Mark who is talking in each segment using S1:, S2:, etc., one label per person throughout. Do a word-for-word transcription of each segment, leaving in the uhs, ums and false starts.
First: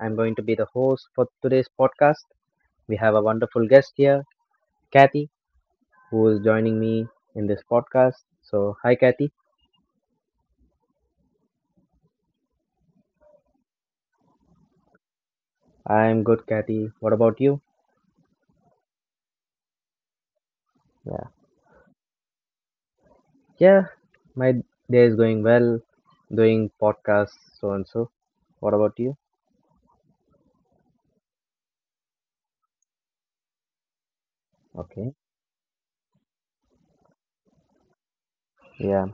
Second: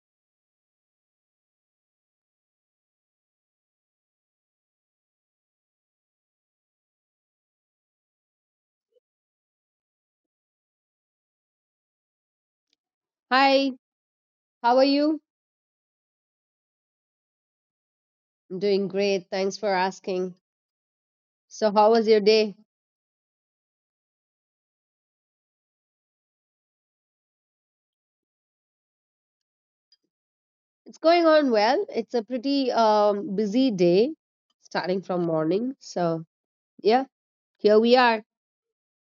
S1: I'm going to be the host for today's podcast. We have a wonderful guest here, Kathy, who is joining me in this podcast. So, hi, Kathy.
S2: Hi, how are you?
S1: I'm good, Kathy. What about you?
S2: I'm doing great. Thanks for asking.
S1: Yeah.
S2: So, how was your day?
S1: Yeah, my day is going well, doing podcasts, so and so. What about you?
S2: It's going on well. It's a pretty um, busy day starting
S1: Okay.
S2: from morning. So, yeah, here we are.
S1: Yeah.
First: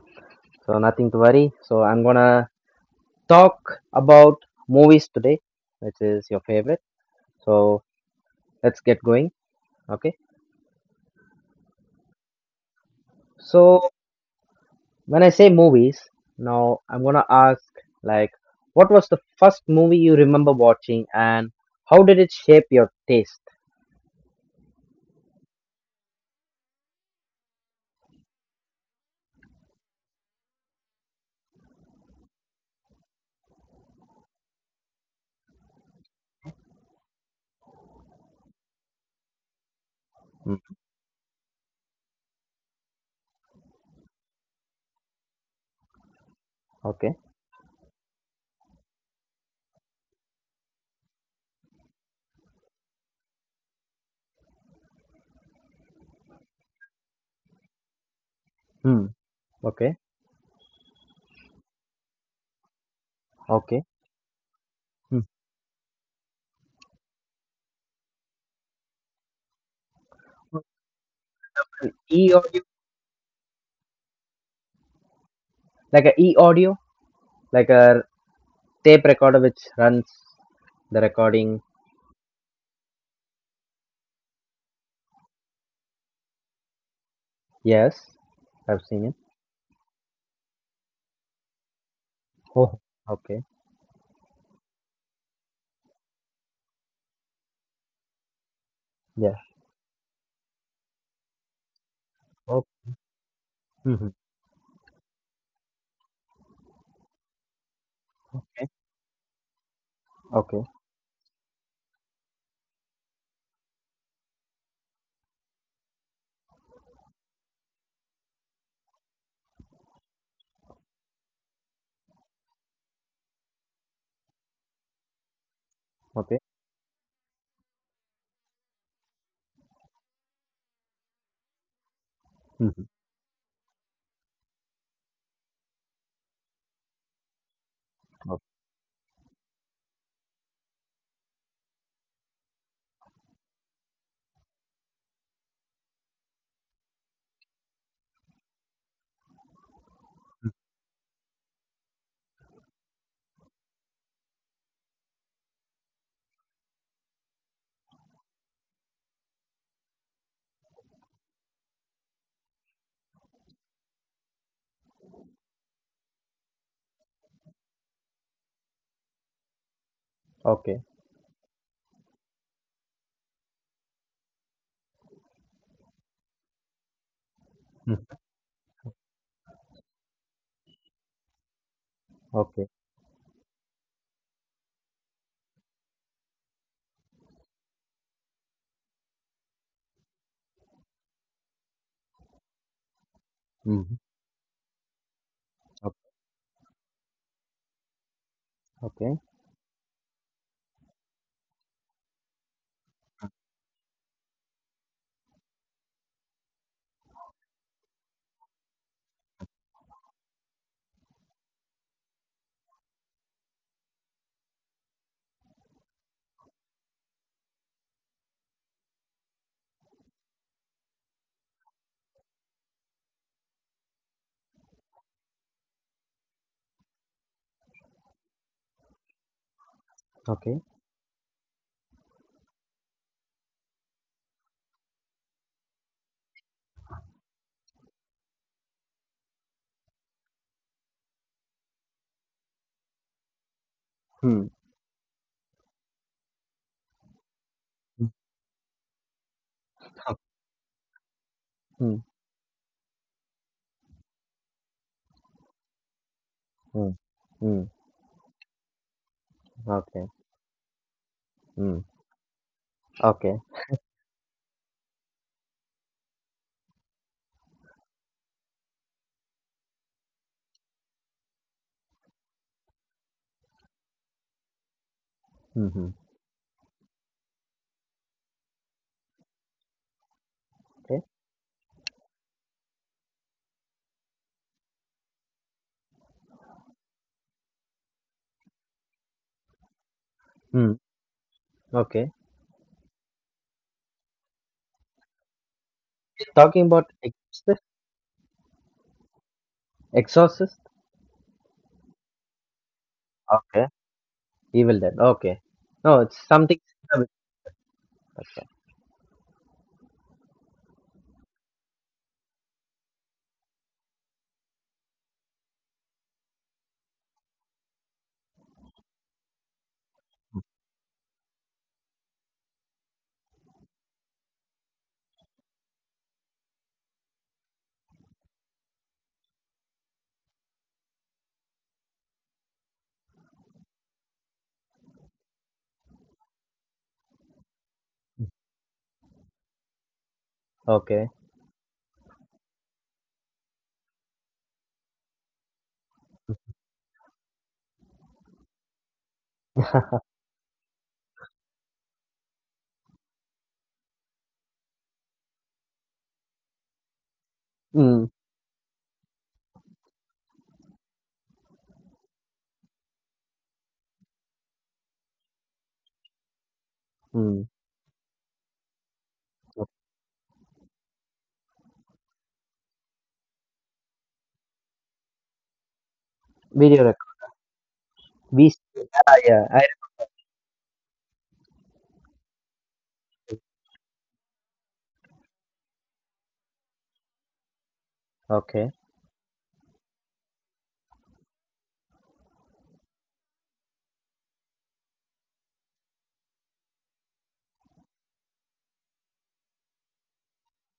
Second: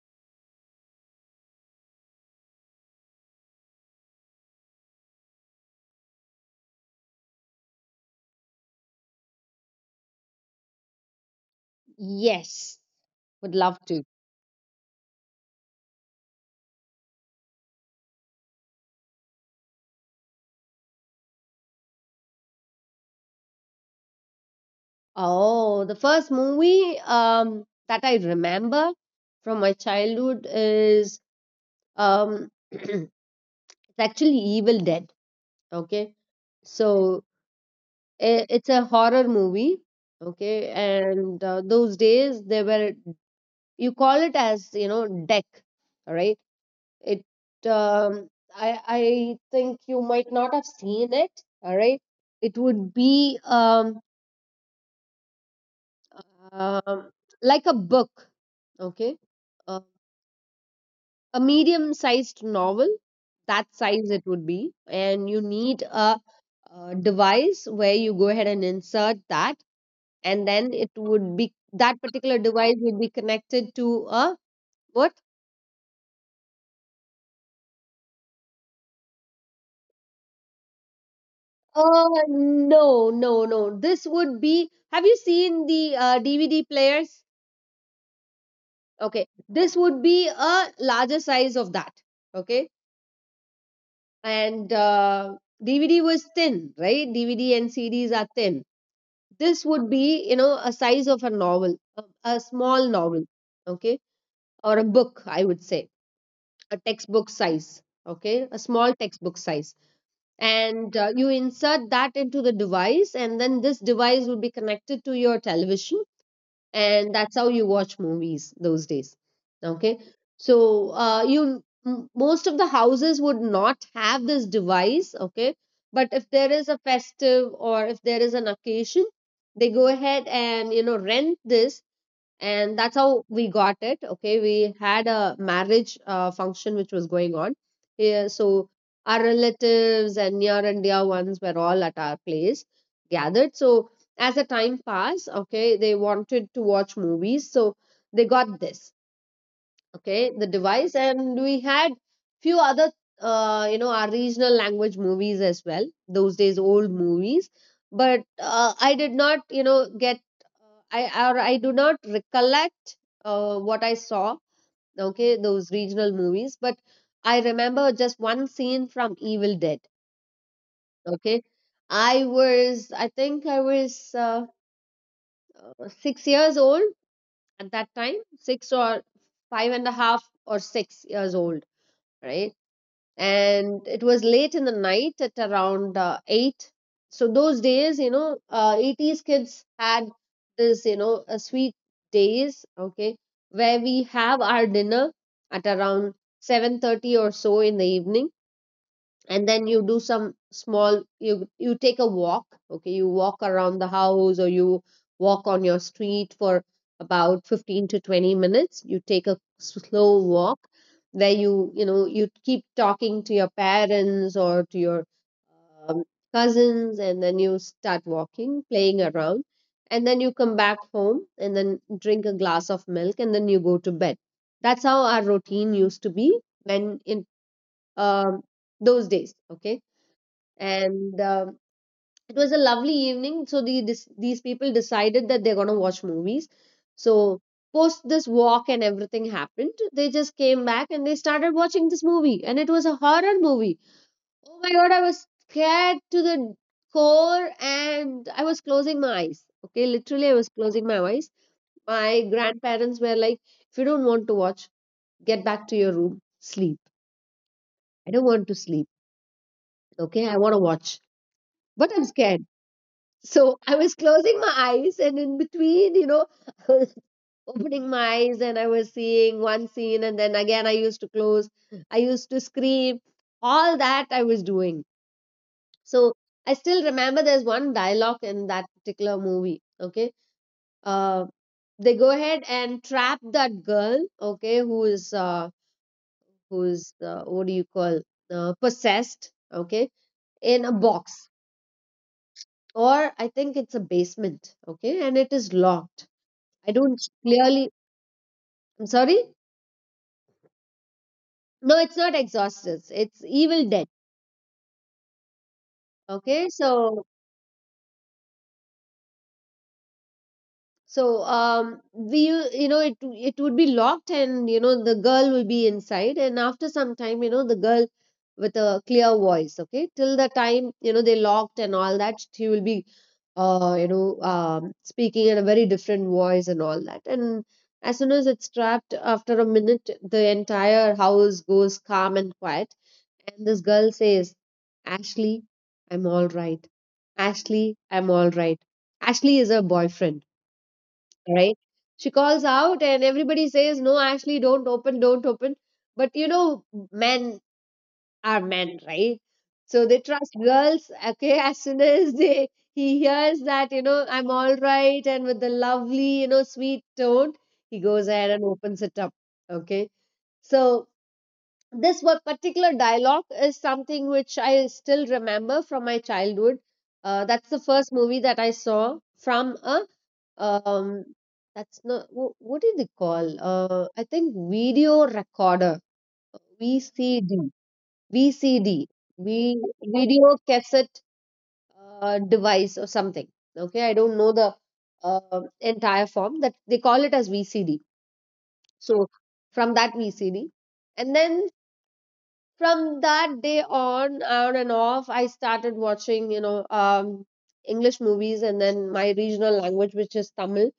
S1: So, nothing to worry. So, I'm gonna talk about movies today, which is your favorite. So, let's get going. Okay.
S2: Yes, would love
S1: So
S2: to.
S1: when I say movies, now I'm gonna ask like, what was the first movie you remember watching, and how did it shape your taste?
S2: Oh, the first movie um, that I remember from my childhood is um, it's actually Evil Dead. Okay. So, I- it's a horror movie, okay,
S1: Hmm.
S2: and uh, those days they were, you call it as, you know, deck, all right, it
S1: Okay.
S2: um, i i think you might not have seen it. All right, it would be um, um like a book, okay,
S1: Hmm.
S2: uh,
S1: Okay.
S2: a medium sized novel, that size it would
S1: Okay.
S2: be, and you need
S1: Hmm.
S2: a, a device where you go ahead and insert that, and then it would be, that particular
S1: An
S2: device
S1: e
S2: would be
S1: audio,
S2: connected to a what.
S1: like a e audio, like a tape recorder which runs the recording.
S2: Uh no, no, no, this would be, have you seen the uh, dvd players?
S1: Yes, I've seen it.
S2: Okay, this would be a larger size of that. Okay,
S1: Oh, okay.
S2: and uh, dvd was thin, right? Dvd and cds are thin.
S1: Yeah.
S2: This would be, you know, a size of a novel, a, a
S1: Oh,
S2: small novel, okay,
S1: mm-hmm,
S2: or a book, I would say, a textbook size, okay, a
S1: okay.
S2: small textbook size.
S1: Okay.
S2: And uh, you insert that into the device, and then this device will be connected to your television, and that's how you watch movies those days. Okay, so uh, you m- most of the houses would not have this device. Okay, but if
S1: Okay.
S2: there is a festive or if there is an occasion, they go ahead and, you know, rent this,
S1: Hmm.
S2: and that's how we got it. Okay, we had a marriage uh, function which was going on here,
S1: Okay.
S2: so our relatives and near and dear ones were all at our place gathered. So as the time passed, okay, they wanted to watch movies, so they got this, okay, the device. And we had few other uh, you know, our regional language movies as well, those days, old movies. But uh, I did not, you know, get uh, I or I do not recollect uh, what I saw, okay, those regional movies. But I remember just one scene from evil dead.
S1: Okay.
S2: Okay, i was i think i was uh, six years old at that
S1: Hmm.
S2: time, six or five and a half or six years old, right?
S1: Okay.
S2: And it was late in the night at around uh, eight. So those days, you know, uh, eighties kids had this, you know, a sweet days, okay, where
S1: Mm-hmm.
S2: we have our dinner at around seven thirty or so in the evening.
S1: Okay.
S2: And then you do some small, you you take a walk. Okay, you walk around the house or you walk on your street for about fifteen to twenty minutes. You take a slow walk where you you know, you keep talking to your parents or to your um, cousins, and then you start walking, playing around, and then you come back home and then drink a glass of milk and then you go to bed. That's how our routine used to be when in um, those days. Okay,
S1: Okay.
S2: and um, it was a lovely evening. So the this, these people decided that they're gonna watch movies. So post this walk and everything happened, they just came back and they started watching this movie, and it was a horror movie.
S1: Hmm.
S2: Oh my god, I was scared to the core, and I was closing my eyes. Okay, literally, I was closing my eyes.
S1: Hmm.
S2: My grandparents were like, "If you don't want to watch, get back to your room, sleep.
S1: Hmm. Hmm.
S2: I don't want to sleep.
S1: Okay.
S2: Okay, I want to watch."
S1: Hmm.
S2: But I'm scared.
S1: Okay.
S2: So I was closing my eyes, and in between, you know, I was opening my eyes, and I was seeing one scene, and then again I used to close. I used to scream. All that I was doing.
S1: Hmm.
S2: So I still remember there's one dialogue in that particular movie. Okay,
S1: Okay.
S2: uh, they go ahead and trap that girl. Okay, who is uh, who is uh, what do you call, uh, possessed? Okay, in a
S1: Hmm.
S2: box,
S1: Okay.
S2: or I think it's a basement. Okay, and it is locked.
S1: Talking
S2: I
S1: about
S2: don't
S1: exorcist.
S2: clearly. I'm sorry.
S1: Exorcist.
S2: No, it's not Exorcist. It's
S1: Okay.
S2: Evil Dead.
S1: Evil Dead. Okay. No, it's
S2: Okay,
S1: something similar with—
S2: so so um we u- you know, it it would be locked, and you know, the girl will be inside, and after some time, you know, the girl with a clear voice. Okay, till the time, you know, they locked and all that, she will be uh you know, um speaking in a very different voice and all that. And as soon as it's trapped, after a minute the entire house goes calm and quiet. And this girl says, Ashley, I'm all right. Ashley, I'm all right. Ashley is her boyfriend,
S1: Okay.
S2: right? She calls out, and everybody says, No, Ashley, don't open, don't open. But you know, men are men, right? So they trust girls. Okay, as soon as they he hears that, you know, I'm all right, and with the lovely, you know, sweet tone, he
S1: Hmm.
S2: goes ahead and opens it up. Okay. So this one particular dialogue is something which I still remember from my childhood. Uh,
S1: Hmm.
S2: that's the first movie that I saw from a um, that's not wh- what do they call? Uh, I think video recorder,
S1: Video record.
S2: V C D,
S1: We. Yeah.
S2: V C D, V C D,
S1: yeah I,
S2: V video cassette uh, device or something. Okay, I don't know the uh, entire form that they call it as V C D.
S1: okay.
S2: So from that V C D, and then from that day on on and off, I started watching, you know, um english movies, and then my regional language, which is tamil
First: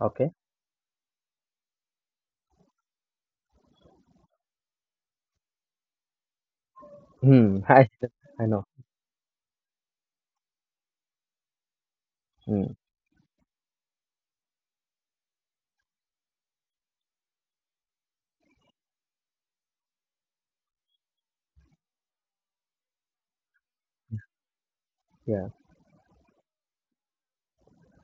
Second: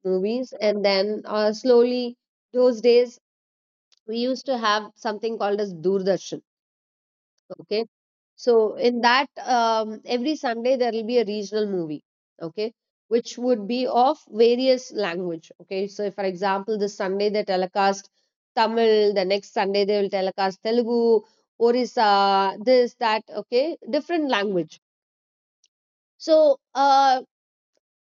S1: Okay.
S2: movies, and then uh, slowly, those days we used to have something called as doordarshan.
S1: Hmm.
S2: Okay,
S1: I. I know.
S2: so in that, um, every sunday there will be a regional movie, okay,
S1: Hmm.
S2: which would be of various language. Okay, so if, for example, this sunday they telecast tamil, the next sunday they will telecast telugu, orissa, this that, okay, different language.
S1: Yeah.
S2: So uh,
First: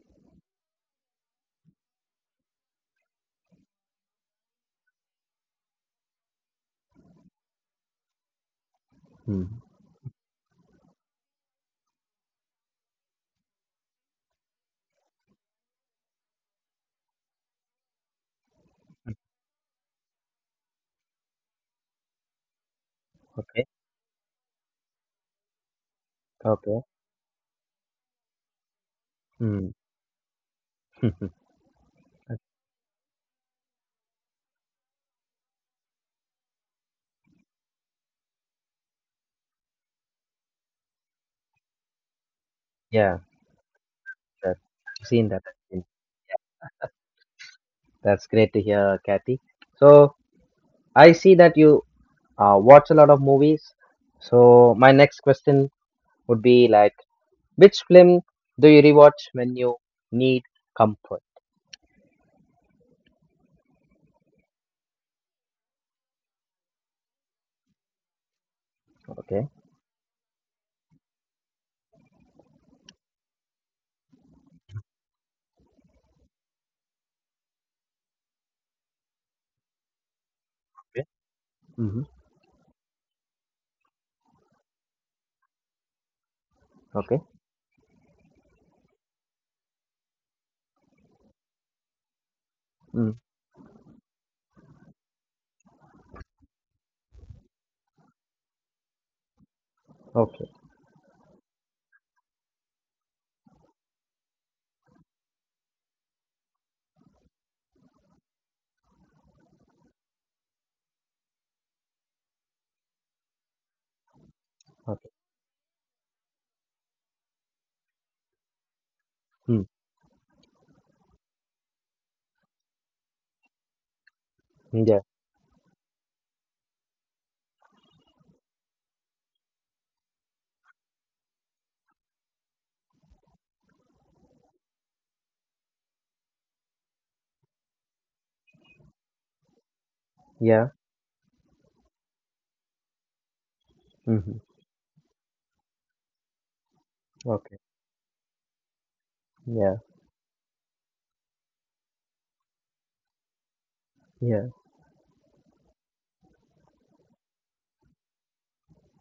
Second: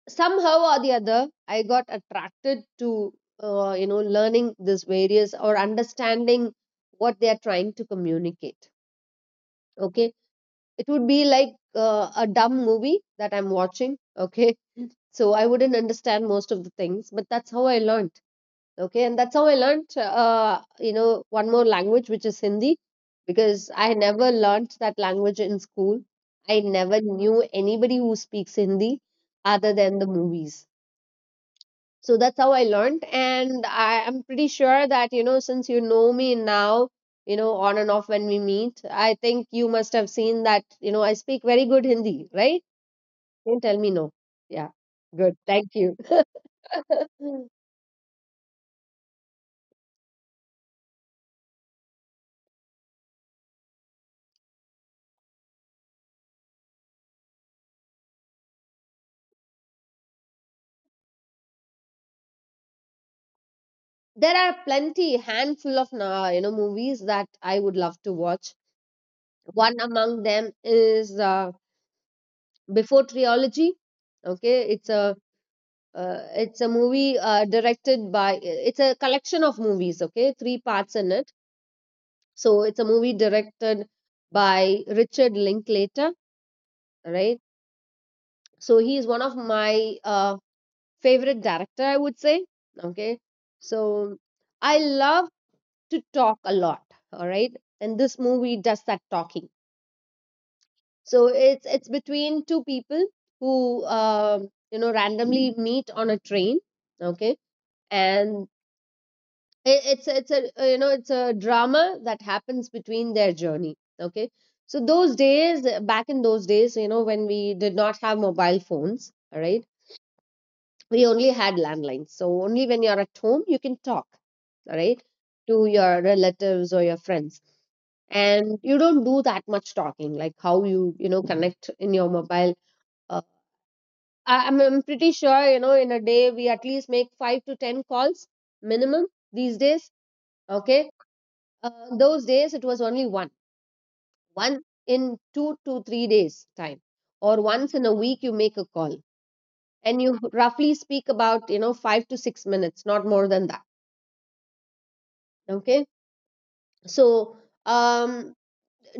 S2: somehow or the other, I got attracted to uh, you know, learning this various or understanding what they are trying to communicate.
S1: Hmm.
S2: Okay, it would be like uh, a dumb movie that I'm watching. Okay. So I wouldn't understand most of the things, but that's how I learned. Okay. And that's how I learned, uh, you know, one more language, which is Hindi,
S1: Okay.
S2: because I never learned that language in school. I
S1: Okay.
S2: never knew anybody who speaks Hindi
S1: Hmm.
S2: other than the movies. So that's how I learned. And I am pretty sure that, you know, since you know me now, you know, on and off when we meet, I think you must have seen that, you know, I speak very good hindi, right?
S1: yeah.
S2: Don't tell me no.
S1: That.
S2: Yeah,
S1: I've seen
S2: good,
S1: that. I've
S2: thank
S1: seen—
S2: you.
S1: That's great to hear, Kathy. So I see that you uh, watch a lot of movies. So my next question would be like, which film do you rewatch when you need comfort?
S2: There are plenty handful of uh, you know, movies that I would love to watch.
S1: Okay.
S2: One among them is uh, before trilogy. Okay, it's a uh, it's a movie uh, directed by, it's a collection of movies, okay, three parts
S1: Okay.
S2: in it.
S1: Mm-hmm.
S2: So it's a movie directed by Richard Linklater,
S1: Okay.
S2: right? So he is one of my uh, favorite director, I would say.
S1: Mm.
S2: Okay, so I love to talk a lot. All right, and this movie does that talking.
S1: Okay.
S2: So it's it's between two people who um, you know, randomly meet on a train. Okay, and it, it's a- it's a uh, you know, it's a drama that happens between their journey. Okay, so
S1: Okay.
S2: those days, uh, back in those days, you know, when we did not have mobile phones, all right,
S1: Mm.
S2: we only had landlines, so only when you're at home you can talk, all
S1: Yeah.
S2: right, to your relatives or your friends. And you don't do that much talking like how you, you know, connect in your mobile. uh, I, I'm, I'm pretty sure, you know, in a day we at least make five to ten calls minimum these days.
S1: Yeah.
S2: Okay, uh, those days, it was only one,
S1: Mm-hmm.
S2: one in two to three days time, or
S1: Okay.
S2: once in a week you make a call,
S1: Yeah.
S2: and you roughly speak about, you know, five to six minutes, not more than that.
S1: Yeah.
S2: Okay, so um,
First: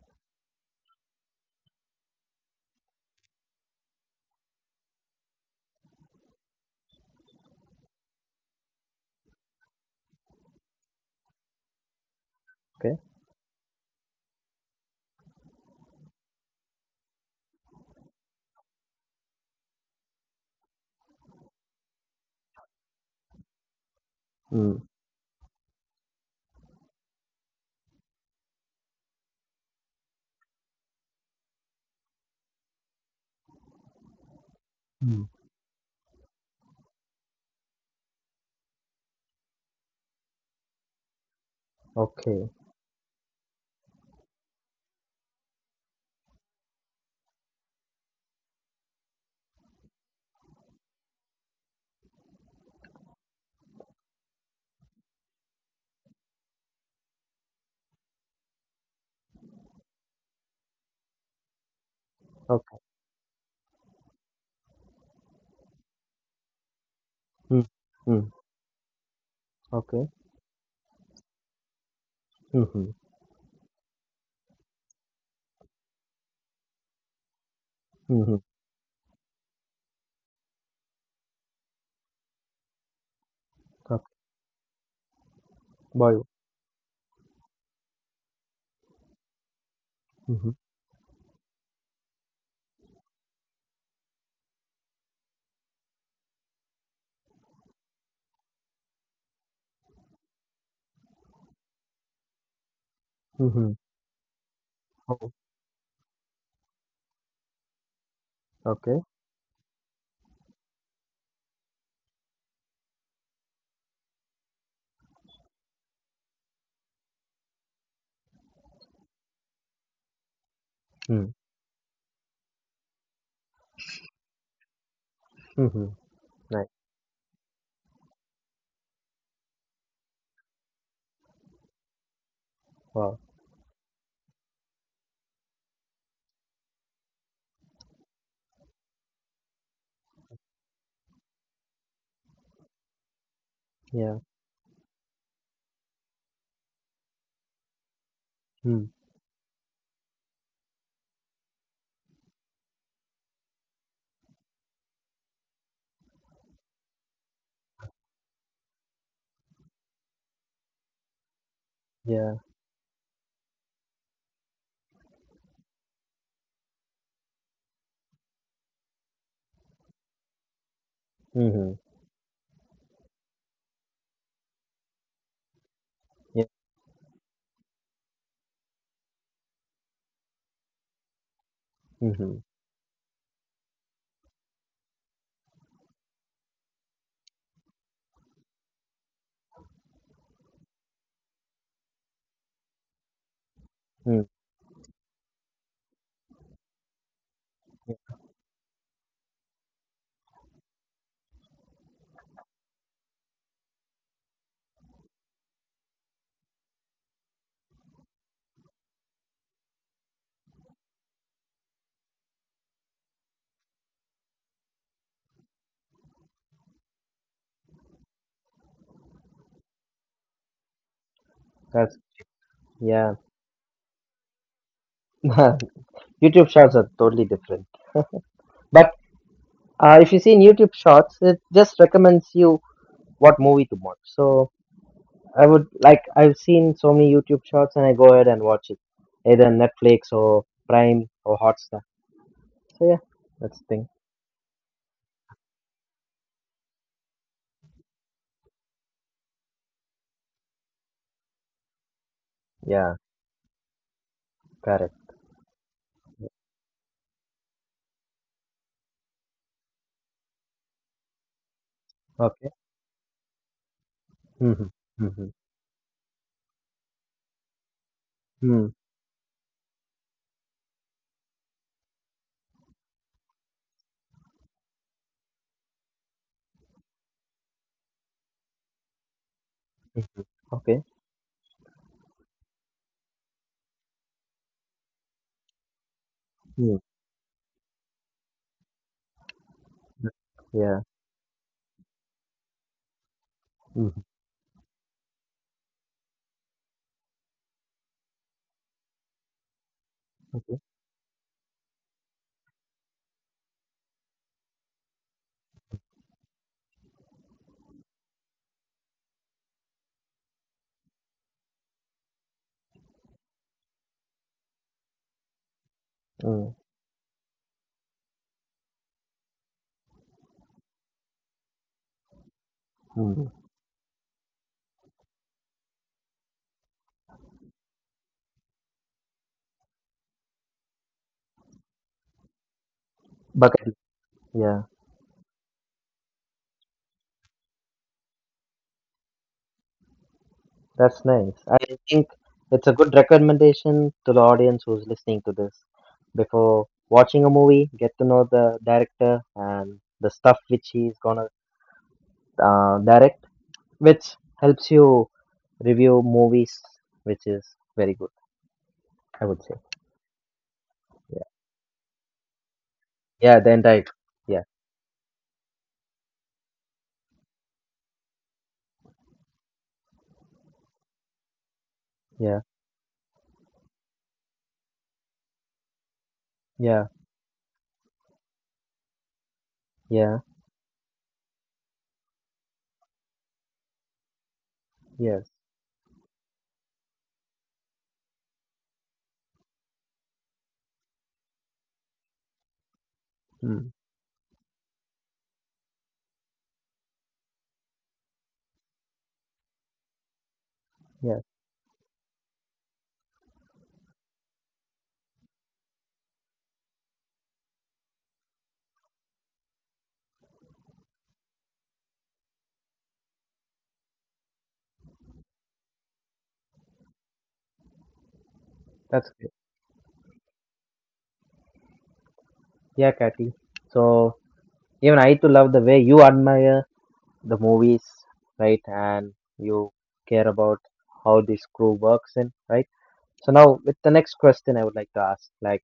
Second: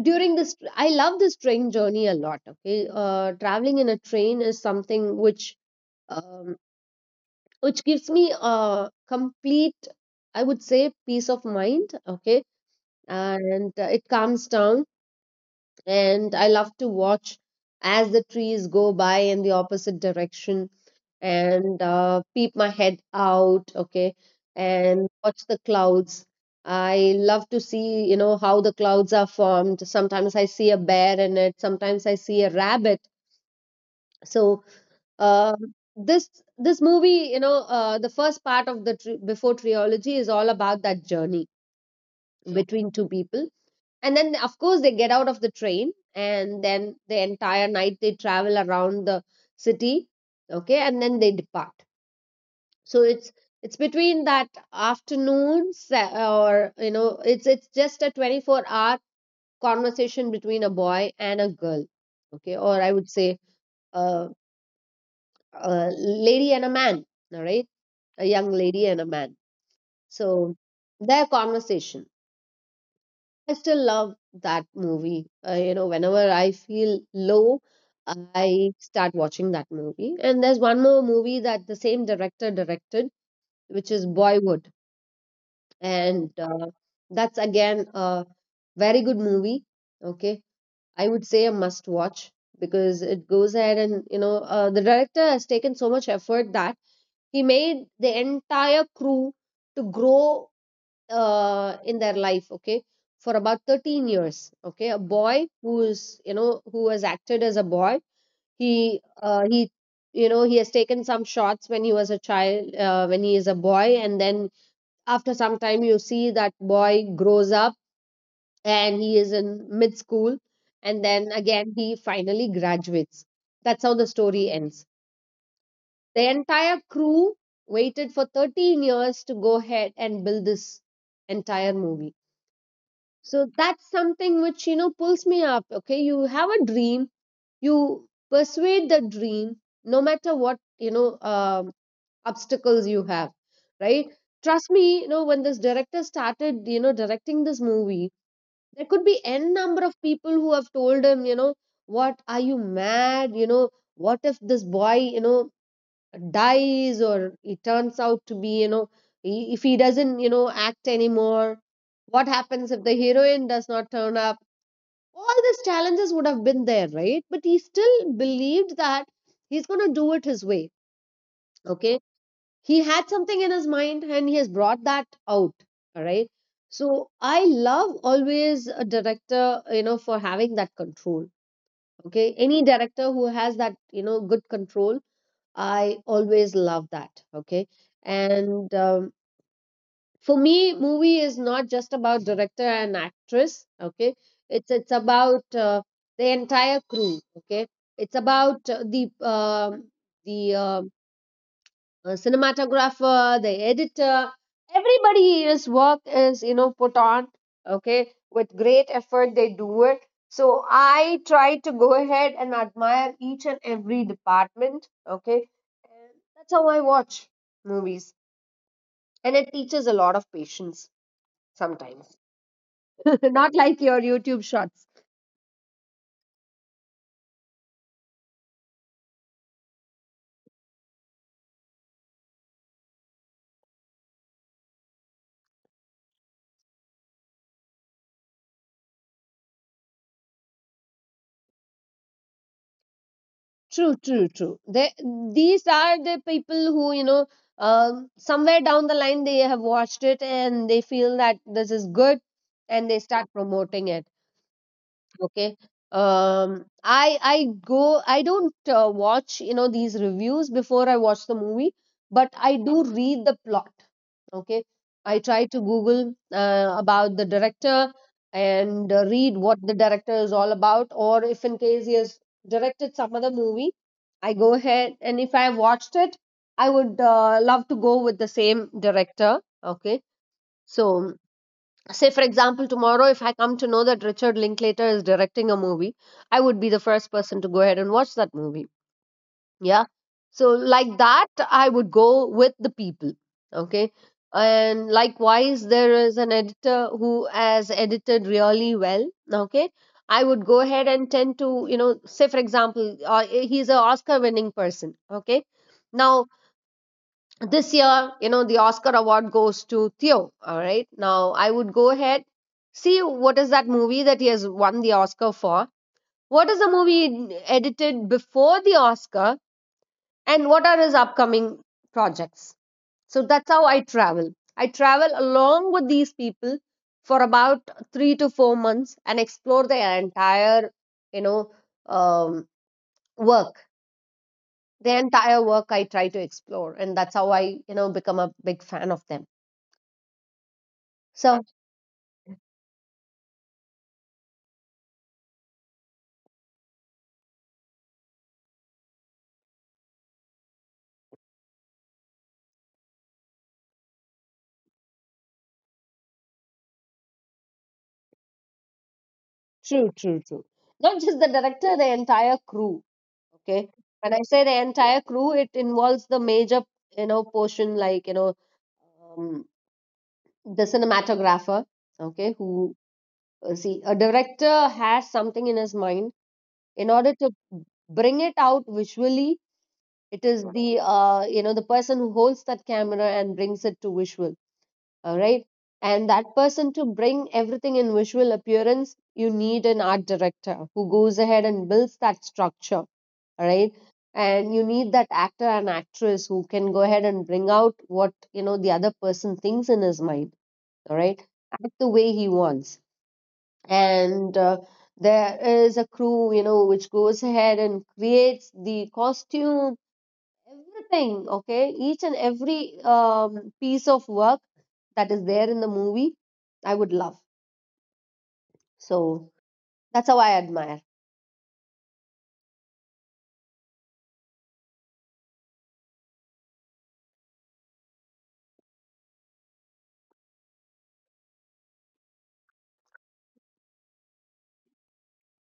S2: during this, I love this train journey a lot. Okay, uh, traveling in a train is something which um, which gives me a complete, I would say, peace of mind. Okay,
S1: Okay.
S2: and uh, it calms down, and I love to watch as the trees go by in the opposite direction, and uh, peep my head out, okay,
S1: Mm.
S2: and watch the clouds. I love to see, you know, how the clouds are formed. Sometimes I see a bear in it, sometimes I see a rabbit. So,
S1: Mm.
S2: uh, this this movie, you know, uh, the first part of the tri- before trilogy is all about that journey
S1: Okay.
S2: between two people. And then of course they get out of the train, and then the entire night they travel around the city. Okay, and then they depart. So it's it's between that afternoon se- or you know it's it's just a twenty-four hour conversation between a boy and a girl. Okay,
S1: Okay.
S2: or I would say uh, a lady and a man. All
S1: Mm.
S2: right, a
S1: Mm.
S2: young lady and a man.
S1: Okay.
S2: So their conversation,
S1: Mm-hmm.
S2: I still love that movie. Uh, you know, whenever I feel low,
S1: Mm-hmm.
S2: I start watching that movie. And there's one more movie that the same director directed, which
S1: Okay.
S2: is Boyhood.
S1: Boy.
S2: And uh, that's again a very good movie.
S1: Mm-hmm.
S2: Okay, I would say a must watch because it goes ahead, and, you know, uh, the director has taken so much effort that he made the entire crew to grow uh, in their life. Okay, for about
S1: Mm-hmm.
S2: thirteen years. Okay, a
S1: Oh.
S2: boy who is you know who has acted as a boy.
S1: Okay.
S2: He uh, he you know he has taken some shots when he was a child, uh, when he is a boy, and then after some time you see that boy grows up and he is in mid school, and
S1: Mm.
S2: then again he finally graduates. That's how the story ends.
S1: Mm-hmm.
S2: The
S1: Nice.
S2: entire crew waited for thirteen years to go ahead and build this entire movie.
S1: Wow.
S2: So that's something which, you know, pulls me up. Okay, you have a dream, you persuade the dream, no matter what, you know, um, obstacles you have,
S1: Yeah.
S2: right? Trust me, you know, when this director started, you know, directing this movie,
S1: Mm.
S2: there could be n number of people who have told him, you know, what, are you mad? You know, what if this boy, you know, dies, or he turns out to be, you know, i- if he doesn't, you know, act anymore?
S1: Yeah.
S2: What happens if the heroine does not turn up? All these challenges would have been there, right? But he still believed that he's going to do it his way.
S1: Mm-hmm.
S2: Okay. He had something in his mind and he has brought that out. All right.
S1: Yeah.
S2: So I love always a director, you know, for having that control.
S1: Mm-hmm.
S2: Okay. Any director who has that, you know, good control, I always love that. Okay. And, um, for me movie is not just about director and actress. Okay,
S1: Mm.
S2: it's it's about uh, the entire crew. Okay, it's about uh, the um the um uh, cinematographer, the editor. Everybody's work is, you know, put on. Okay, with great effort they do it. So I try to go ahead and admire each and every department. Okay, and that's how I watch movies, and it teaches a lot of patience
S1: That's,
S2: sometimes.
S1: yeah.
S2: Not like your YouTube shorts.
S1: YouTube Shorts are totally different. But uh, if you see in YouTube Shorts, it just recommends you what movie to watch. So I would like I've seen so many YouTube Shorts, and I go ahead and watch it, either Netflix or Prime or Hotstar. So yeah, that's the thing.
S2: True, true, true. They, these are the people who, you know, um, somewhere down the line they have watched it and they feel that this is good, and
S1: Yeah,
S2: they start promoting it.
S1: correct.
S2: Okay. Um, I I go I don't uh, watch, you know, these reviews before I watch the movie, but
S1: Okay.
S2: I do read the plot. Okay,
S1: Mm-hmm.
S2: I
S1: Mm-hmm.
S2: try to google uh, about the director,
S1: Mm.
S2: and uh, read what the director is all about, or if in case he has directed some other movie, I go ahead, and if I watched it, I would uh, love to go with the same director. Okay.
S1: Okay.
S2: So say for example, tomorrow if I come to know that Richard Linklater is directing a movie, I would
S1: Mm.
S2: be the first person to go ahead and watch that movie. Yeah. So
S1: Yeah.
S2: like that I would go with the people.
S1: Mm-hmm.
S2: Okay. And likewise, there is an editor who has edited really well. Okay. I would
S1: Okay.
S2: go ahead and tend to, you know, say for example, uh, he's an Oscar winning person. Okay, now this year, you know, the Oscar award goes to Theo. All right, now I would go ahead, see what is that movie that he has won the Oscar for,
S1: Mm-hmm.
S2: what is the movie edited before the Oscar, and what are his upcoming projects.
S1: Mm-hmm.
S2: So that's how I travel. I travel along with these people for about three to four months and explore their entire, you know, um,
S1: Bucket.
S2: work.
S1: Yeah.
S2: Their entire work I try to explore, and that's how I, you know, become a big fan of them.
S1: That's nice.
S2: So
S1: I think it's a good recommendation to the audience who's listening to this. Before watching a movie, get to know the director and the stuff which he's gonna uh, direct, which helps you review movies, which is very good, I would say.
S2: true, true, true. Not
S1: Yeah,
S2: just the director, the entire crew.
S1: yeah, the
S2: Okay,
S1: entire.
S2: when I
S1: Yeah,
S2: say the entire crew, it involves the major, you know, portion like, you know, um, the cinematographer. Okay,
S1: yeah,
S2: who uh, see, a director has something in his mind.
S1: yeah,
S2: In order to bring it out visually,
S1: yeah,
S2: it is the uh, you know, the person who holds that camera and brings it to visual. All
S1: yes.
S2: right. And that person, to bring everything in visual appearance, you need an art director who goes ahead and builds that structure. All
S1: Hmm.
S2: right. And you need that actor and actress who can go ahead and bring out what, you know, the other person thinks in his mind. All
S1: Yes,
S2: right, act the way he wants. And uh, there is a crew, you know, which goes ahead and creates the costume, everything. Okay, each and every um, piece of work that is there in the movie, I would love.
S1: that's great.
S2: So that's how I admire.
S1: Yeah, Kathy. So even I too love the way you admire the movies, right? And you care about how this crew works in, right? So now with the next question I would like to ask, like,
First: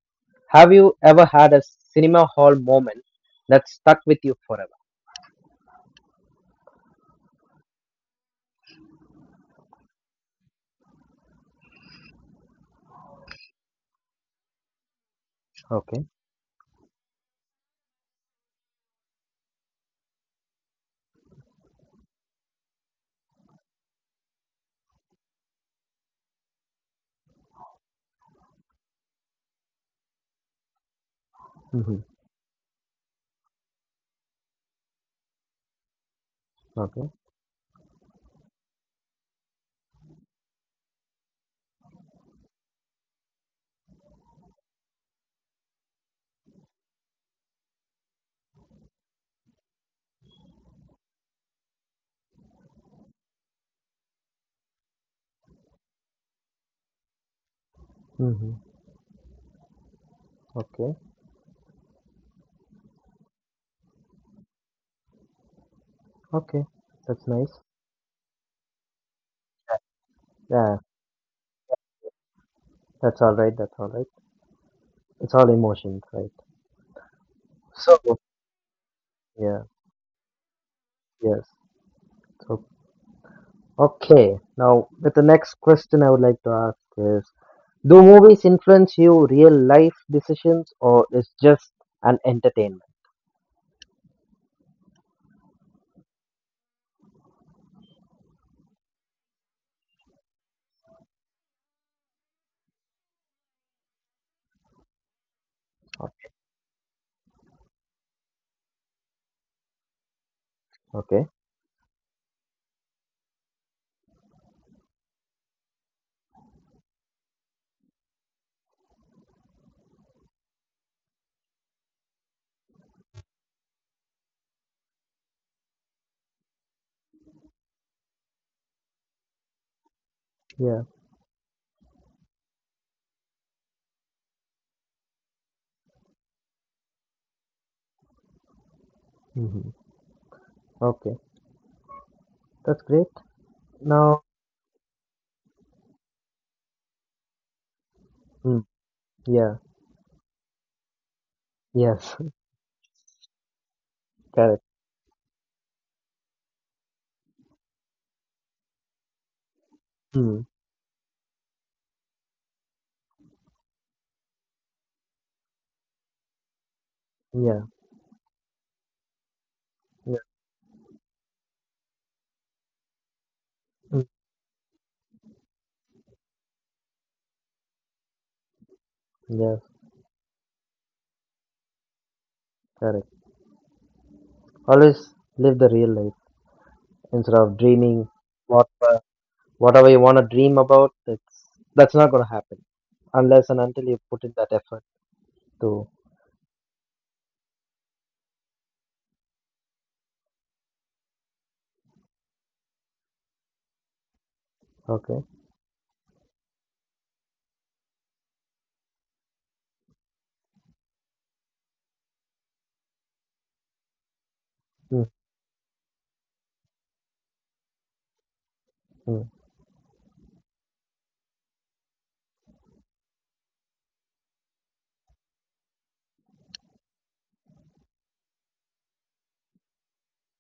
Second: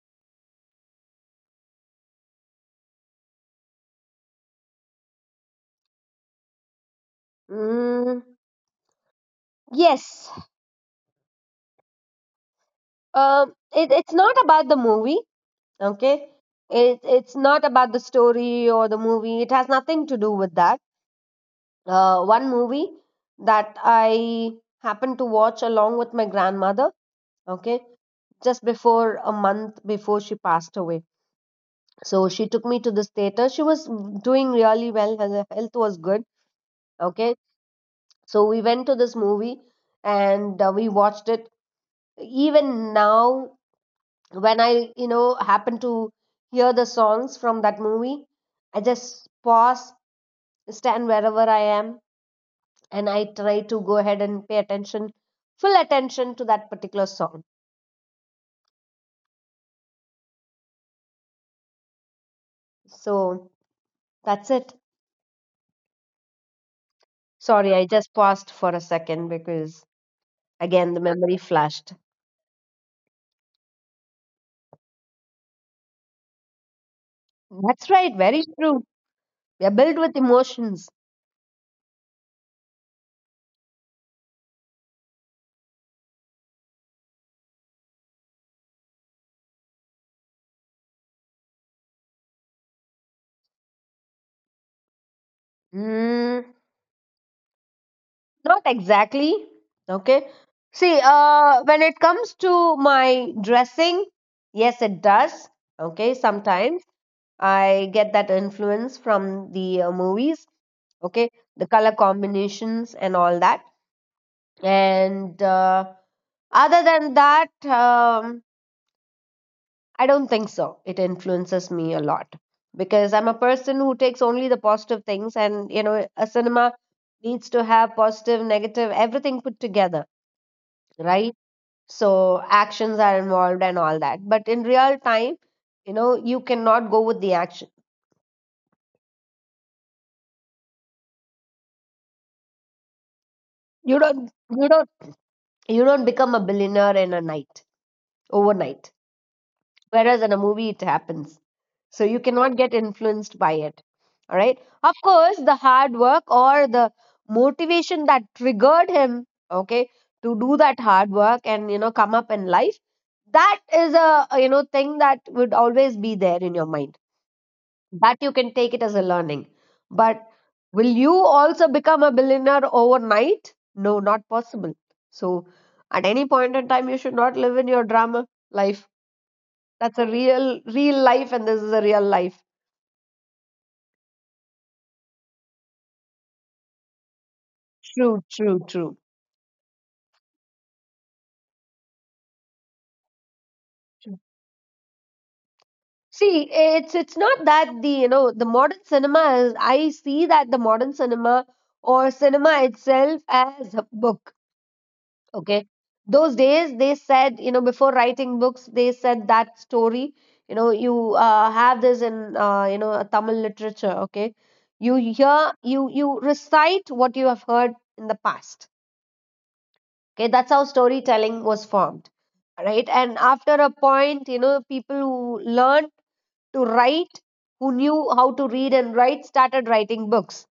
S1: have you ever had a cinema hall moment that stuck with you forever?
S2: Mm, yes. Um, it, it's not about the movie.
S1: Okay.
S2: Okay, it, it's not about the story or the movie, it has nothing to do with that. Uh, one movie that I happened to watch along with my grandmother, okay, just before a month before she passed away.
S1: Mm-hmm.
S2: So she took me to this theater. She was doing really well. Her health was good,
S1: Okay.
S2: okay. So we went to this movie and uh, we watched it. Even now, when I, you know, happen to hear the songs from that movie, I just pause, stand wherever I am, and I try to go ahead and pay attention, full attention to that particular song.
S1: Mm-hmm. Okay.
S2: So that's it.
S1: Okay. That's nice.
S2: Sorry, I just paused for a second because
S1: Yeah,
S2: again the memory flashed.
S1: that's all right. That's all right. It's all emotions, right?
S2: That's
S1: So,
S2: right, very true. We
S1: yeah,
S2: are built with emotions.
S1: yes. So, okay. Now, with the next question I would like to ask is, do movies influence you real life decisions or is just an entertainment?
S2: Mm, not exactly. Okay. See, uh, when it comes to my dressing, yes, it does. Okay,
S1: O—
S2: sometimes I get that influence from the uh, movies. Okay,
S1: okay.
S2: the color combinations and all that. And uh, other than that, um, I don't think so. It influences me a lot because I'm a person who takes only the positive things, and you know, a cinema needs to have positive, negative, everything put together,
S1: Yeah.
S2: right? So actions are involved and all that. But in real time, you know, you cannot go with the action.
S1: Hmm. Okay. That's great.
S2: You
S1: Now,
S2: don't, you don't, you don't become a billionaire in a night,
S1: mm,
S2: overnight,
S1: yeah.
S2: whereas in a movie it happens. So you
S1: Yes.
S2: cannot get influenced by it. All right,
S1: Correct.
S2: of course the hard work or the motivation that triggered him, okay, to
S1: Mm.
S2: do that hard work and, you know, come up in life, that is a, you know, thing that would always be there in your mind,
S1: Yeah.
S2: that you can take it as a learning. But
S1: Yeah.
S2: will you also become a billionaire overnight? No,
S1: Mm.
S2: not possible. So at any point in time you should not live in your drama life.
S1: Yes.
S2: That's a real, real life, and this is a real life.
S1: Correct. Always live the real life instead of dreaming
S2: True, true, true.
S1: whatever whatever you want to dream about. It's that's not gonna happen unless and until you
S2: True.
S1: put in that effort to.
S2: See, it's it's not that the, you know, the modern cinema is. I see that the modern cinema or cinema itself as a book.
S1: Okay.
S2: Okay, those days they said, you know, before writing books, they said that story. You know, you uh, have this in uh, you know, a Tamil literature. Okay, you
S1: Mm.
S2: hear, you you recite what you have heard in the past.
S1: Mm.
S2: Okay, that's how storytelling was formed, right? And after a point, you know, people who learned to write, who knew how to read and write, started writing books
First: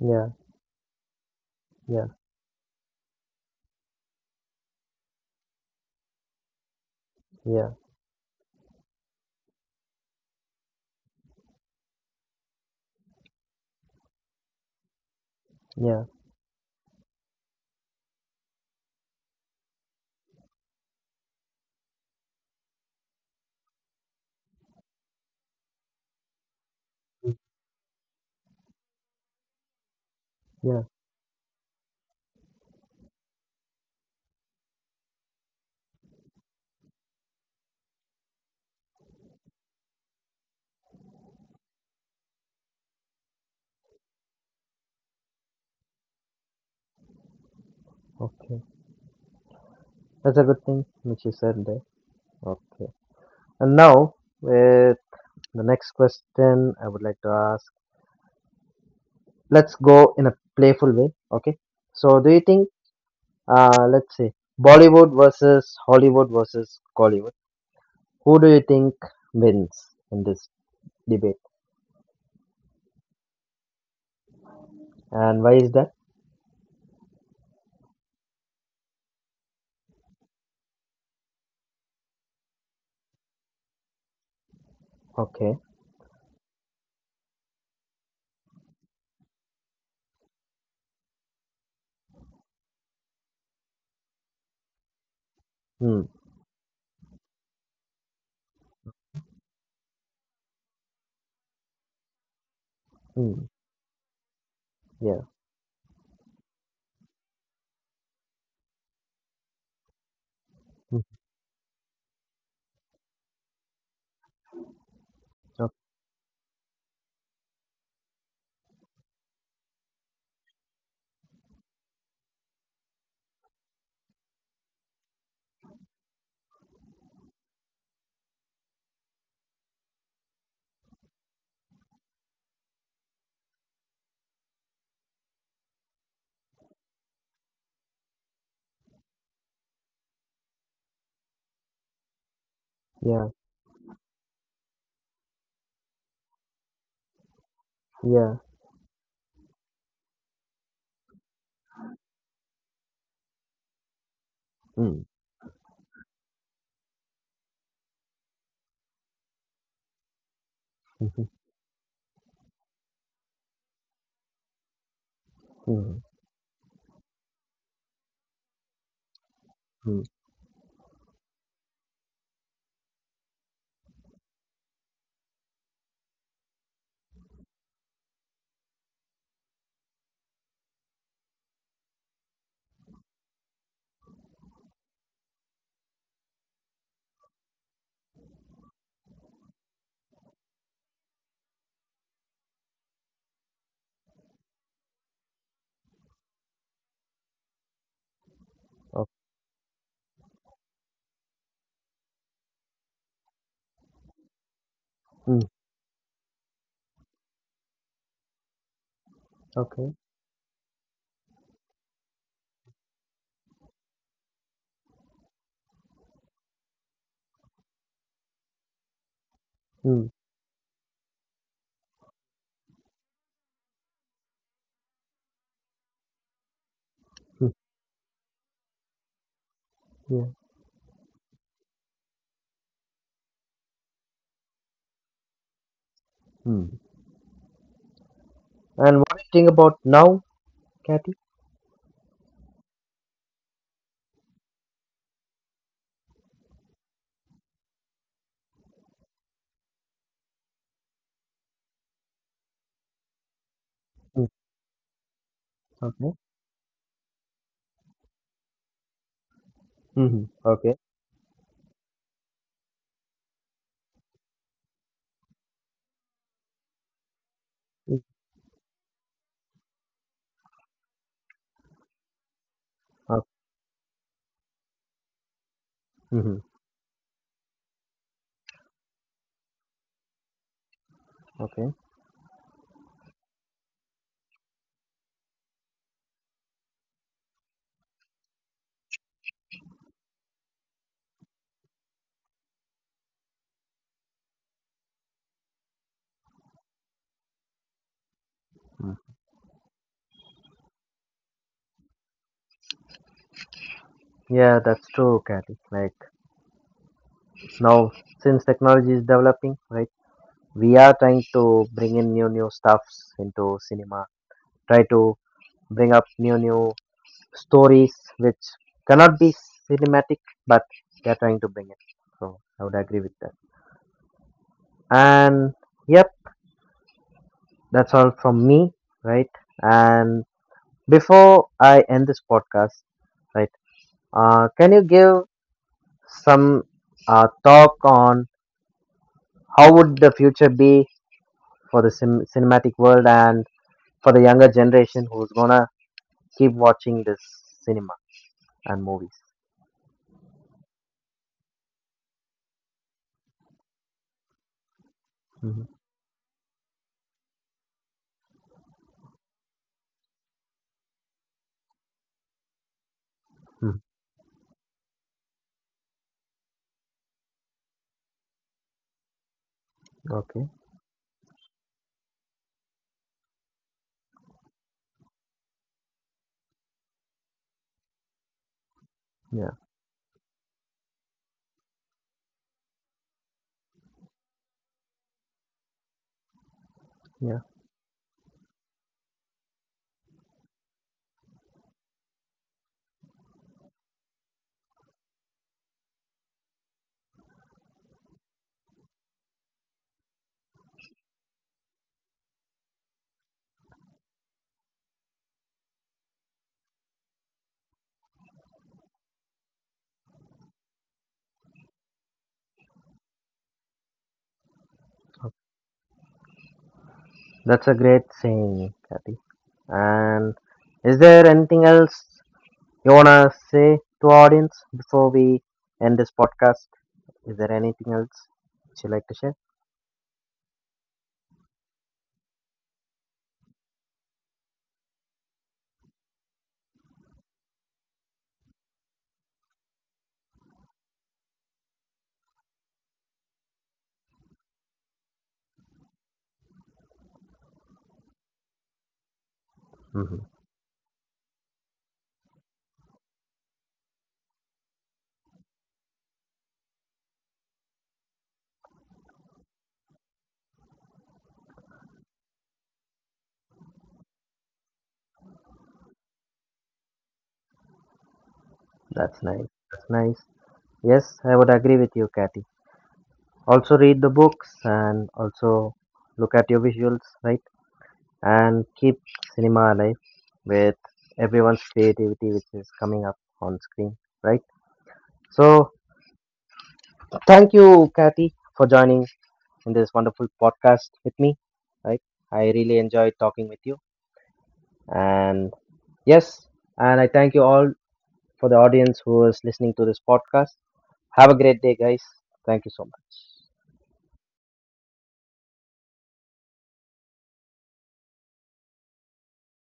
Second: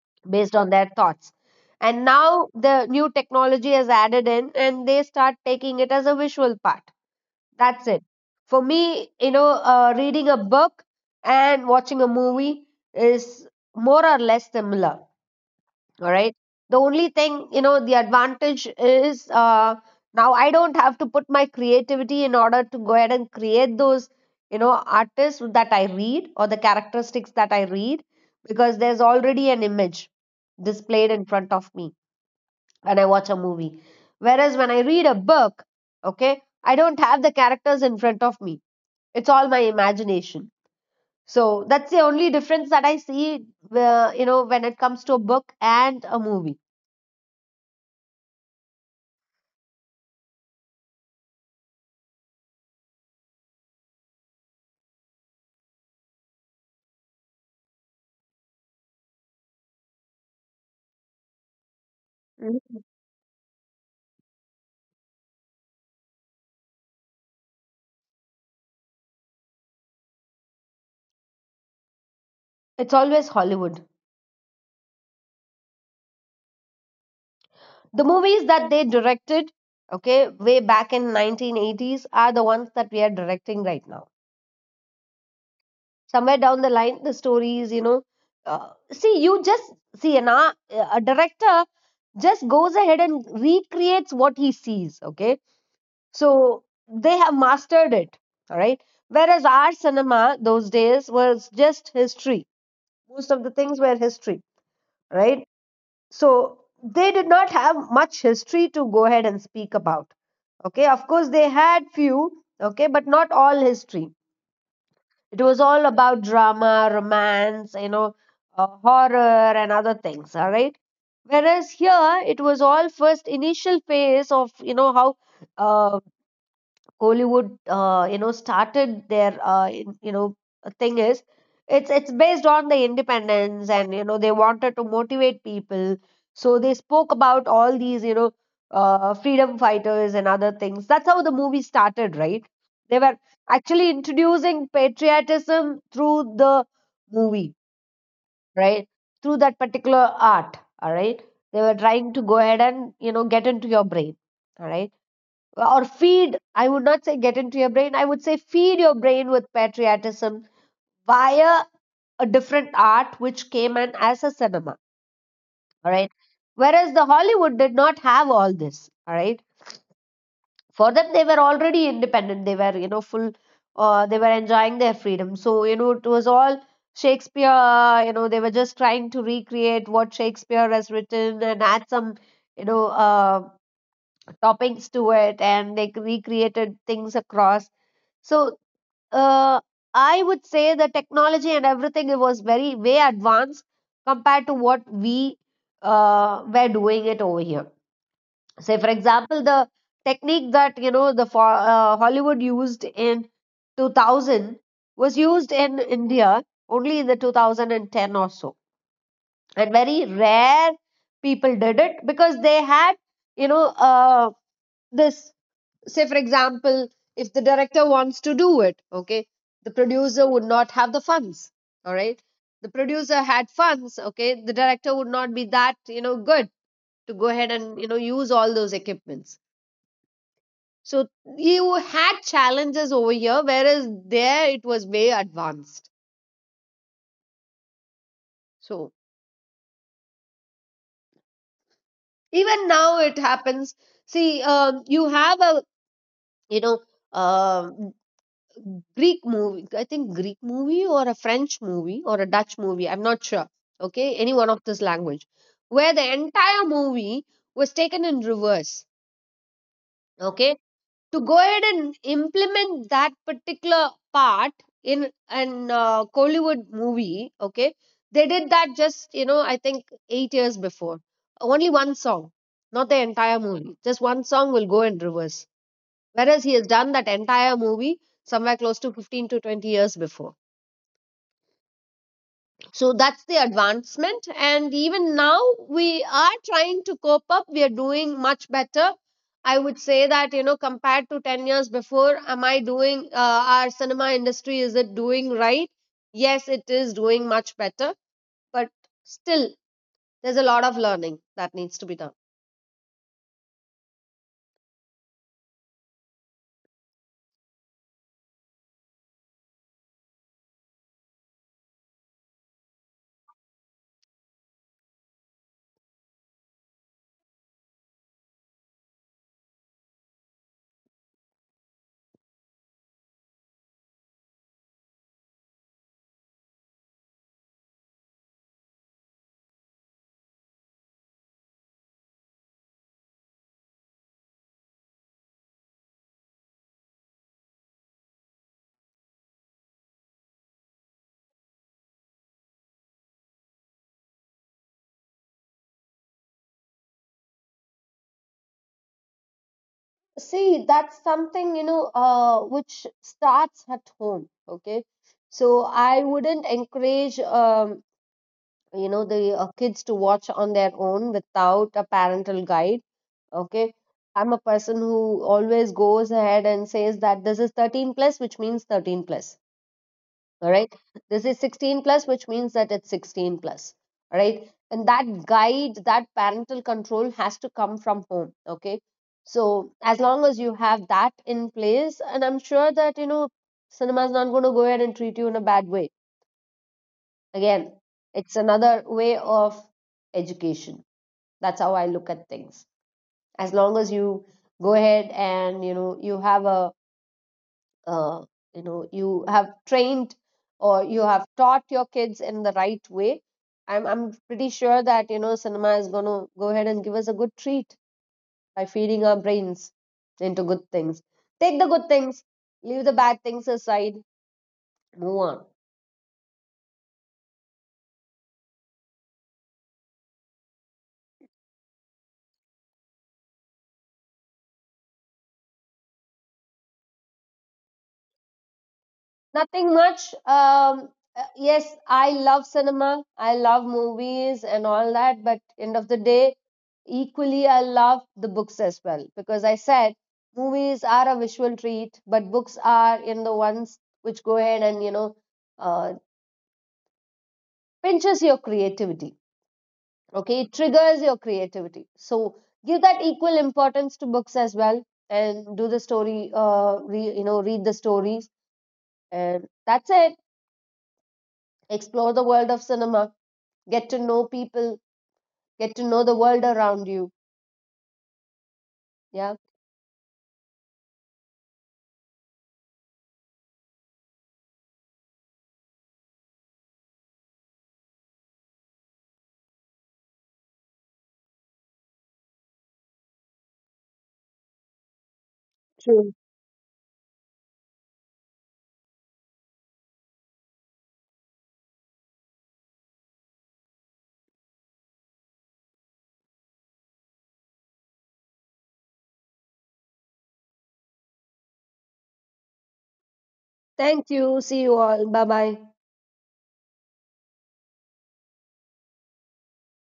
S1: Yeah.
S2: based on their thoughts. And
S1: Yeah.
S2: now the new technology has added in and they start taking it as a visual part.
S1: Yeah.
S2: That's it. For me, you know, uh, reading a book and watching a movie is more or less similar.
S1: Yeah.
S2: All right, the only thing, you know, the advantage is, uh, now I don't have to put my creativity in order to go ahead and create those, you know, artists that I read, or the characteristics
S1: Mm.
S2: that I read, because there's already an image
S1: Yeah.
S2: displayed in front of me when I watch a movie. Whereas when I read a book, okay, I don't have the characters in front of me, it's all my imagination. So that's the only difference that I see, uh, you know, when it comes to a book and a movie.
S1: Okay. That's a good thing which you said there. Okay. And now with the next question I would like to ask, let's go in a playful way. Okay. So do you think, uh let's say, Bollywood versus Hollywood versus Collywood? Who do you think wins in this debate?
S2: It's always Hollywood.
S1: And why is that?
S2: The movies that they directed, okay, way back in nineteen eighties are the ones that we are directing right now.
S1: Okay.
S2: Somewhere down the line, the stories, you know, uh, see, you just see an ar- a director just goes ahead and recreates what he sees, okay?
S1: Hmm.
S2: So they have mastered it, all right? Whereas our cinema those days was just history. Most
S1: Hmm.
S2: of the things were history,
S1: Yeah.
S2: right? So they did not have much history to go ahead and speak about. Okay
S1: Hmm.
S2: of course they had few, okay, but not all history. It was
S1: Okay.
S2: all about drama, romance, you know, uh, horror and other things, all right? Whereas here it was all first initial phase of, you know, how uh, Hollywood, uh, you know, started their, uh, in- you know, thing is, it's it's based on the independence, and you know they wanted to motivate people, so they spoke about all these, you know, uh, freedom fighters and other things. That's how the movie started, right? They were
S1: Yeah.
S2: actually introducing patriotism through the movie,
S1: Yeah.
S2: right? Through that particular art, all right? They were trying to go ahead and, you know, get into your brain, all right?
S1: Hmm.
S2: Or feed, I would not say get into your brain, I would say feed your brain with patriotism
S1: Hmm.
S2: via a different art which came in as a cinema,
S1: Hmm.
S2: all right? Whereas the Hollywood did not have all this, all right?
S1: Hmm.
S2: For them, they were already independent, they were, you know, full, uh, they were enjoying their freedom, so you know it was all Shakespeare. You know they were just trying to recreate what Shakespeare has written and add some, you know uh, toppings to it, and they recreated things across. So uh, I would say the technology and everything, it was very way advanced compared to what we uh, were doing it over here. Say, for
S1: Hmm. Okay.
S2: example, the technique that, you know, the for, uh, Hollywood used in two thousand was
S1: Hmm.
S2: used in India only in the twenty ten or so, and
S1: Okay.
S2: very rare people did it because they had, you know uh, this, say for example, if the director wants to do it, okay, the
S1: Hmm.
S2: producer would not have the funds, all right? The producer had funds, okay, the director would not be that, you know, good to go
S1: Hmm.
S2: ahead and you know use all those equipments.
S1: Yeah.
S2: So you had challenges over here, whereas there it was way advanced.
S1: Hmm. And
S2: So
S1: what do you think about now, Kathy?
S2: even now it happens. See, um, you have a, you know, um Greek movie, I think Greek movie or a French movie or a Dutch movie, I'm not sure.
S1: Mm,
S2: Okay, any one of this language, where
S1: okay.
S2: the entire movie was taken in reverse.
S1: Mm-hmm. Okay.
S2: Okay, to go ahead and implement that particular part in an uh, Kollywood movie. Okay,
S1: Mm,
S2: they did that just, you know, I think eight years before. Only one song, not the
S1: okay.
S2: entire movie. Just one song will go in reverse.
S1: Hmm.
S2: Whereas he has done that entire movie somewhere close to fifteen to twenty years before.
S1: Okay.
S2: So that's the advancement. And even now we are trying to cope up, we are doing much better, I would say, that you know compared to ten years before. Am I doing, uh, our cinema industry, is it doing right? Yes, it is doing much better, but
S1: Mm.
S2: still, there's a lot of learning that needs to be done.
S1: Yeah, that's true, Kathy. Like now, since technology is developing, right? We are trying to bring in new new stuffs into cinema. Try to bring up new new stories which cannot be cinematic, but they are trying to bring it. So I would agree with that. And yep, that's all from me, right? And before I end this podcast, right? Uh, can you give some uh, talk on how would the future be for the cin- cinematic world and for the younger generation who's gonna keep watching this cinema and movies.
S2: See, that's something, you know, uh, which starts at home, okay? So
S1: Hmm.
S2: I wouldn't encourage, um, you know, the uh, kids to watch on their own without a parental guide,
S1: Hmm.
S2: okay? I'm a person who always goes ahead and says that this is thirteen plus, which means thirteen plus,
S1: Okay.
S2: all right? This is sixteen plus, which means that it's sixteen plus, all right? And that guide, that parental control, has to come from home, okay?
S1: Yeah.
S2: So as long as you have that in place, and I'm sure that you know cinema is not going to go ahead and treat you in a bad way.
S1: Yeah.
S2: Again, it's another way of education. That's how I look at things. As long as you go ahead and, you know, you have a, uh, you know, you have trained or you have taught your kids in the right way, i'm i'm pretty sure that you know cinema is going to go ahead and give us a good treat by feeding our brains into good things. Take the good things, leave the bad things aside, move
S1: Okay.
S2: on.
S1: That's a great saying, Kathy. And is there anything else you wanna say to audience before we end this podcast? Is there anything else you like to share?
S2: Nothing much. Um, uh, yes, I love cinema, I love movies and all that. But end of the day, equally, I love the books as well, because I said movies are a visual treat, but books are in the ones which go ahead and, you know uh, pinches your creativity.
S1: Hmm.
S2: Okay, it triggers your creativity. So give that equal importance to books as well, and do the story. Uh, re, you know, read the stories, and that's it. Explore the world of cinema, get to know people, get to know the world around you.
S1: That's
S2: Yeah.
S1: nice. That's nice. Yes, I would agree with you, Kathy. Also read the books and also look at your visuals, right, and keep cinema alive with everyone's creativity which is coming up on screen, right? So
S2: True.
S1: thank you, Kathy, for joining in this wonderful podcast with me, right? I really enjoyed talking with you. And yes, and I thank you all for the audience who is listening to this podcast. Have a great day, guys. Thank you so much.
S2: Thank you, see you all, bye bye.